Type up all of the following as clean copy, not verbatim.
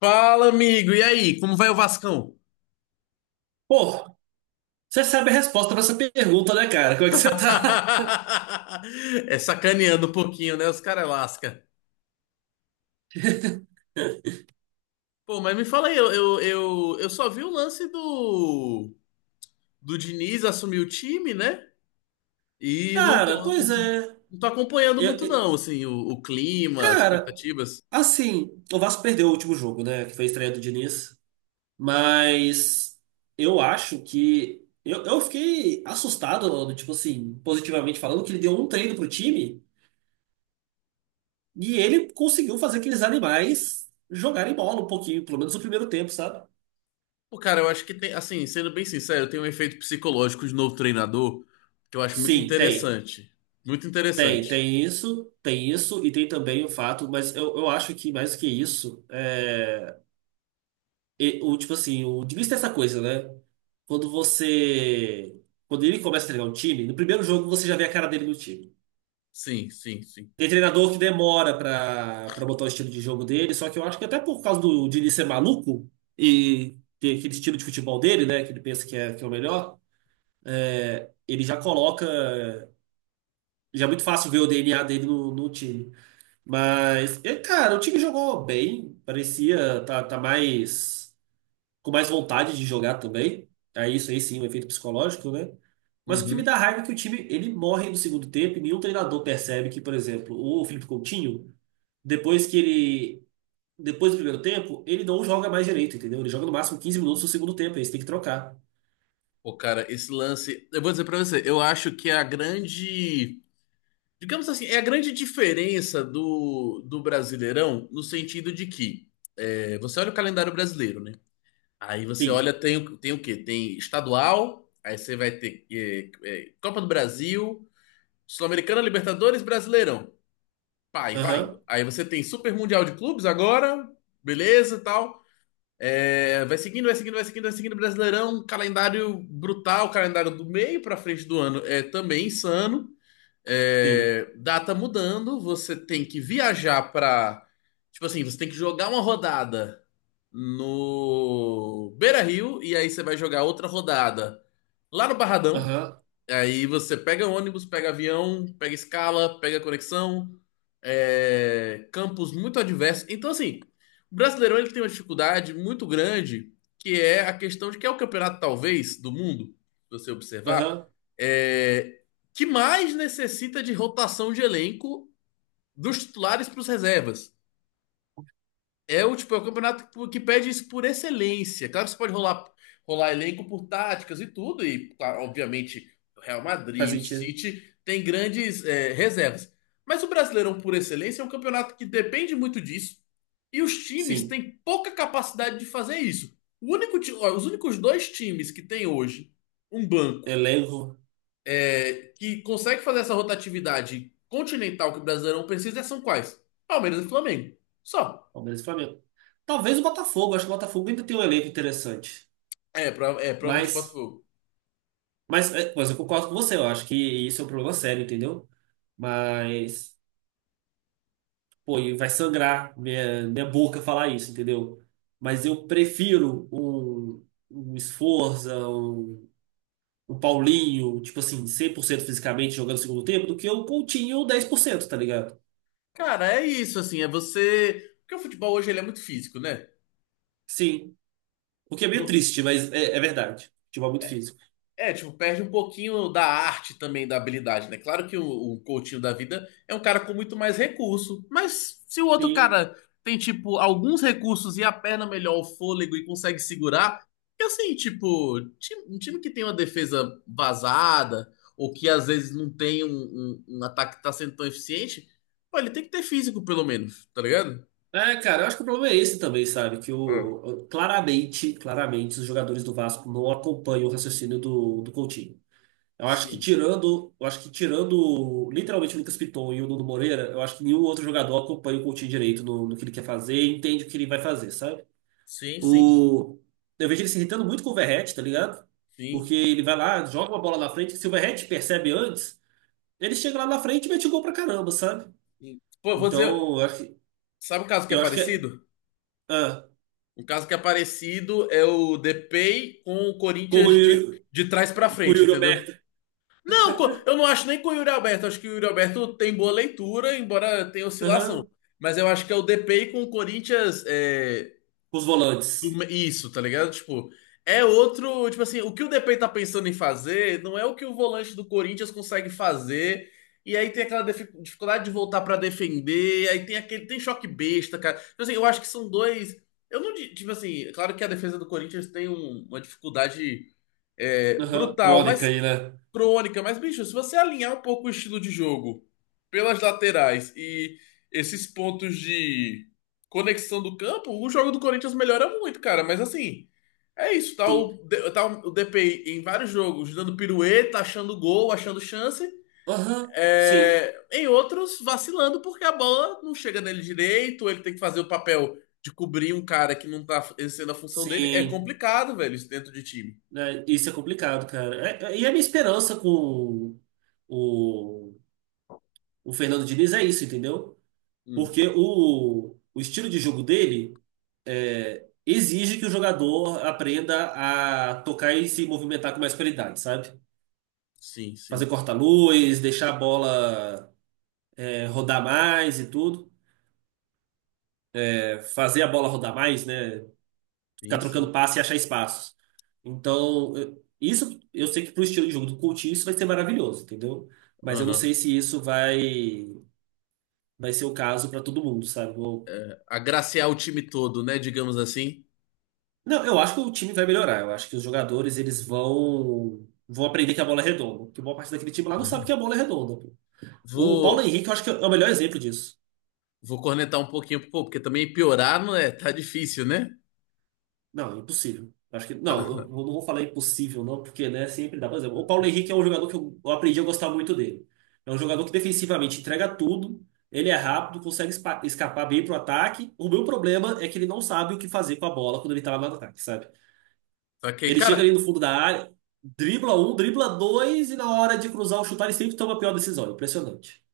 Fala, amigo. E aí, como vai o Vascão? Pô, você sabe a resposta pra essa pergunta, né, cara? Como é que você tá? É sacaneando um pouquinho, né? Os caras lasca. Pô, mas me fala aí, eu só vi o lance do Diniz assumir o time, né? E Cara, pois é. não tô acompanhando Eu- muito, eu- não, assim, o clima, as cara, expectativas. assim, o Vasco perdeu o último jogo, né? Que foi a estreia do Diniz. Mas eu acho que. Eu fiquei assustado, Aldo, tipo assim, positivamente falando, que ele deu um treino pro time e ele conseguiu fazer aqueles animais jogarem bola um pouquinho, pelo menos no primeiro tempo, sabe? Pô, cara, eu acho que tem, assim, sendo bem sincero, tem um efeito psicológico de novo treinador que eu acho muito Sim, tem. interessante. Muito Tem, interessante. Tem isso, e tem também o fato, mas eu acho que mais do que isso, tipo assim, o Diniz tem essa coisa, né? Quando você. Quando ele começa a treinar um time, no primeiro jogo você já vê a cara dele no time. Sim, sim, sim. Tem treinador que demora pra botar o estilo de jogo dele, só que eu acho que até por causa do Diniz ser maluco e ter aquele estilo de futebol dele, né? Que ele pensa que é o melhor, ele já coloca. Já é muito fácil ver o DNA dele no time. Mas, é, cara, o time jogou bem, parecia tá mais com mais vontade de jogar também. Aí isso aí sim, um efeito psicológico, né? Mas o que me Uhum. dá raiva é que o time ele morre no segundo tempo e nenhum treinador percebe que, por exemplo, o Felipe Coutinho, depois que ele depois do primeiro tempo, ele não joga mais direito, entendeu? Ele joga no máximo 15 minutos no segundo tempo, aí você tem que trocar. Pô, cara, esse lance. Eu vou dizer pra você, eu acho que é a grande. Digamos assim, é a grande diferença do Brasileirão no sentido de que você olha o calendário brasileiro, né? Aí você Sim. olha, tem, tem o quê? Tem estadual, aí você vai ter Copa do Brasil, Sul-Americana, Libertadores, Brasileirão. Pai, vai Aham. indo. Aí você tem Super Mundial de Clubes agora, beleza e tal. É, vai seguindo. Brasileirão, calendário brutal, calendário do meio para frente do ano é também insano. Sim. É, data mudando, você tem que viajar para, tipo assim, você tem que jogar uma rodada no Beira-Rio e aí você vai jogar outra rodada lá no Barradão. Aham. Aí você pega ônibus, pega avião, pega escala, pega conexão, campos muito adversos. Então, assim, o Brasileirão ele tem uma dificuldade muito grande, que é a questão de que é o campeonato, talvez, do mundo, se você observar, Aham. é, que mais necessita de rotação de elenco dos titulares para os reservas. É o tipo, é o campeonato que pede isso por excelência. Claro que você pode rolar, rolar elenco por táticas e tudo, e claro, obviamente o Real Faz Madrid, o sentido. City tem grandes reservas. Mas o Brasileirão por excelência é um campeonato que depende muito disso, e os times Sim. têm pouca capacidade de fazer isso. O único, ó, os únicos dois times que tem hoje um banco Elenco. Que consegue fazer essa rotatividade continental que o Brasileirão precisa são quais? Palmeiras e Flamengo. Só. Palmeiras e Flamengo. Talvez o Botafogo, acho que o Botafogo ainda tem um elenco interessante. É, é provavelmente o Mas, Botafogo. Mas eu concordo com você, eu acho que isso é um problema sério, entendeu? Mas, pô, e vai sangrar minha boca falar isso, entendeu? Mas eu prefiro um Sforza, um Paulinho, tipo assim, 100% fisicamente jogando no segundo tempo, do que um Coutinho 10% tá ligado? Cara, é isso, assim, é você. Porque o futebol hoje ele é muito físico, né? Sim. O que é meio No- triste, mas é verdade. Futebol é muito físico. É, tipo, perde um pouquinho da arte também, da habilidade, né? Claro que o Coutinho da vida é um cara com muito mais recurso, mas se o outro Sim, cara tem, tipo, alguns recursos e a perna melhor, o fôlego e consegue segurar, que assim, tipo, um time que tem uma defesa vazada, ou que às vezes não tem um, um ataque que tá sendo tão eficiente, pô, ele tem que ter físico, pelo menos, tá ligado? é, cara, eu acho que o problema é esse também, sabe? Que Hum. o, claramente, claramente, os jogadores do Vasco não acompanham o raciocínio do Coutinho. Eu acho que Sim. tirando, eu acho que tirando literalmente o Lucas Piton e o Nuno Moreira, eu acho que nenhum outro jogador acompanha o Coutinho direito no que ele quer fazer e entende o que ele vai fazer, sabe? Sim, sim. O, eu vejo ele se irritando muito com o Verratti, tá ligado? Sim, Porque ele vai lá, joga uma bola na frente, se o Verratti percebe antes, ele chega lá na frente e mete gol pra caramba, sabe? sim. Pô, eu vou dizer, Então, sabe um caso que é eu acho que, é. parecido? Ah, Um caso que é parecido é o Depay com o Corinthians corro de trás pra por frente, Yuri entendeu? Alberto. Não, eu não acho nem com o Yuri Alberto. Acho que o Yuri Alberto tem boa leitura, embora tenha oscilação. Aham. Mas eu acho que é o Depay com o Corinthians Com os volantes. Isso, tá ligado? Tipo, é outro. Tipo assim, o que o DP tá pensando em fazer não é o que o volante do Corinthians consegue fazer. E aí tem aquela dificuldade de voltar pra defender. E aí tem aquele. Tem choque besta, cara. Tipo assim, eu acho que são dois. Eu não. Tipo assim, é claro que a defesa do Corinthians tem uma dificuldade Aham. brutal, Crônica mas aí, né? crônica, mas, bicho, se você alinhar um pouco o estilo de jogo pelas laterais e esses pontos de conexão do campo, o jogo do Corinthians melhora muito, cara. Mas assim, é isso. Tá Sim. o, tá o DPI em vários jogos dando pirueta, achando gol, achando chance. Aham. Sim. É, em outros, vacilando porque a bola não chega nele direito, ele tem que fazer o papel de cobrir um cara que não tá exercendo a função dele. É Sim. complicado, velho, isso dentro de time. Né, isso é complicado, cara. E a minha esperança com o, o Fernando Diniz é isso, entendeu? Hum, Porque o estilo de jogo dele é, exige que o jogador aprenda a tocar e se movimentar com mais qualidade, sabe? sim, Fazer sim, corta-luz, deixar a bola é, rodar mais e tudo. É, fazer a bola rodar mais, né? Ficar sim, trocando sim. passe e achar espaços. Então, isso eu sei que pro estilo de jogo do Coutinho isso vai ser maravilhoso, entendeu? Mas eu não Aham. sei se isso vai ser o caso para todo mundo, sabe? Eh, agraciar o time todo, né? Digamos assim. Não, eu acho que o time vai melhorar. Eu acho que os jogadores eles vão aprender que a bola é redonda, porque boa parte daquele time lá não sabe que a bola é redonda, pô. O Paulo Vou, Henrique eu acho que é o melhor exemplo disso. vou cornetar um pouquinho, pô, porque também piorar não é, tá difícil, né? Não, impossível. Acho que. Não, eu não vou falar impossível, não, porque, né, sempre dá. Por exemplo, o Paulo Henrique é um jogador que eu aprendi a gostar muito dele. É um jogador que defensivamente entrega tudo, ele é rápido, consegue escapar bem pro ataque. O meu problema é que ele não sabe o que fazer com a bola quando ele tá lá no ataque, sabe? Só que, Ele chega cara, ali no fundo da área, dribla um, dribla dois, e na hora de cruzar ou chutar, ele sempre toma a pior decisão. Impressionante.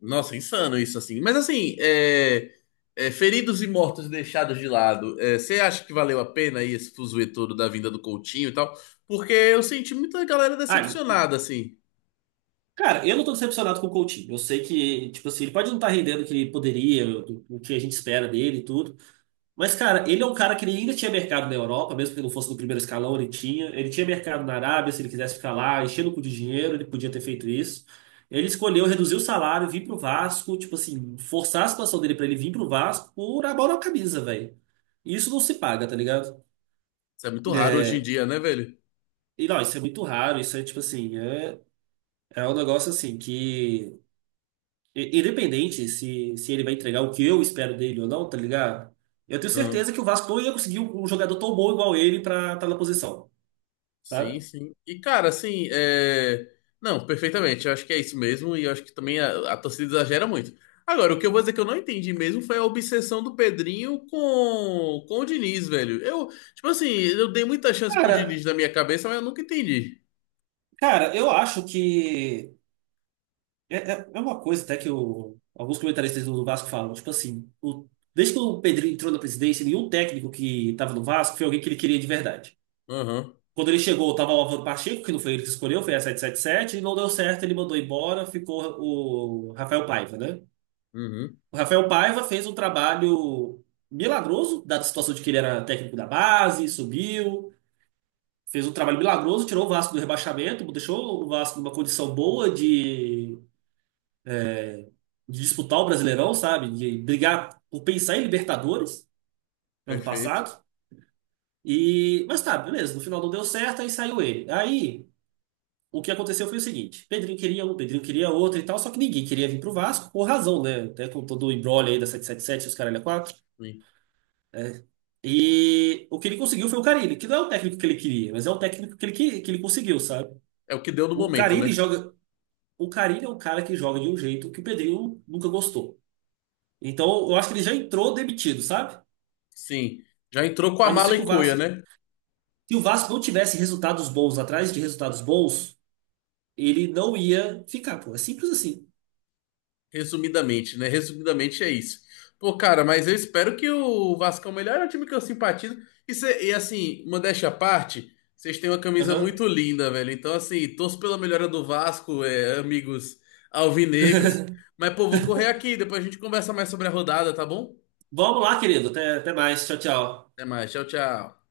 nossa, insano isso assim. Mas assim, é, feridos e mortos deixados de lado, é, você acha que valeu a pena aí esse fuzuê todo da vinda do Coutinho e tal? Porque eu senti muita galera Ah, decepcionada, assim. cara, eu não tô decepcionado com o Coutinho. Eu sei que, tipo assim, ele pode não estar rendendo o que ele poderia, o que a gente espera dele e tudo. Mas, cara, ele é um cara que ele ainda tinha mercado na Europa, mesmo que ele não fosse no primeiro escalão, ele tinha. Ele tinha mercado na Arábia, se ele quisesse ficar lá, enchendo o cu de dinheiro, ele podia ter feito isso. Ele escolheu reduzir o salário, vir pro Vasco, tipo assim, forçar a situação dele pra ele vir pro Vasco por amor à camisa, velho. Isso não se paga, tá ligado? Isso é muito raro É, hoje em dia, né, velho? e não, isso é muito raro, isso é tipo assim, é, é um negócio assim que. Independente se, se ele vai entregar o que eu espero dele ou não, tá ligado? Eu tenho certeza que o Vasco não ia conseguir um jogador tão bom igual ele pra estar na posição, Sim, sabe? sim. E, cara, assim, é... Não, perfeitamente. Eu acho que é isso mesmo. E eu acho que também a torcida exagera muito. Agora, o que eu vou dizer que eu não entendi mesmo foi a obsessão do Pedrinho com o Diniz, velho. Eu, tipo assim, eu dei muita chance pro Cara, Diniz na minha cabeça, mas eu nunca entendi. cara, eu acho que é uma coisa até que alguns comentaristas do Vasco falam, tipo assim, desde que o Pedrinho entrou na presidência, nenhum técnico que estava no Vasco foi alguém que ele queria de verdade. Aham, Quando ele chegou, tava o Álvaro Pacheco, que não foi ele que escolheu, foi a 777 e não deu certo, ele mandou embora, ficou o Rafael Paiva, né? uhum, O Rafael Paiva fez um trabalho milagroso, da situação de que ele era técnico da base, subiu, fez um trabalho milagroso, tirou o Vasco do rebaixamento, deixou o Vasco numa condição boa de disputar o Brasileirão, sabe? De brigar por pensar em Libertadores ano perfeito. passado. E, mas tá, beleza, no final não deu certo, aí saiu ele. Aí o que aconteceu foi o seguinte: Pedrinho queria um, Pedrinho queria outro e tal, só que ninguém queria vir pro Vasco, por razão, né? Até com todo o embrolho aí da 777, os caralho a 4. Sim. É. E o que ele conseguiu foi o Carille, que não é o técnico que ele queria, mas é o técnico que ele, que ele conseguiu, sabe? É o que deu no O momento, Carille né? joga. O Carille é um cara que joga de um jeito que o Pedrinho nunca gostou. Então eu acho que ele já entrou demitido, sabe? Sim. Já entrou com a A não ser mala que e o cuia, Vasco. né? Se o Vasco não tivesse resultados bons atrás de resultados bons, ele não ia ficar, pô. É simples assim. Resumidamente, né? Resumidamente é isso. Pô, cara, mas eu espero que o Vascão melhore, é o time que eu simpatizo. E, e, assim, modéstia à parte, vocês têm uma camisa Aham. muito linda, velho. Então, assim, torço pela melhora do Vasco, é, amigos alvinegros. Mas, pô, vou correr aqui, depois a gente conversa mais sobre a rodada, tá bom? Vamos lá, querido. Até, até mais. Tchau, tchau. Até mais, tchau, tchau.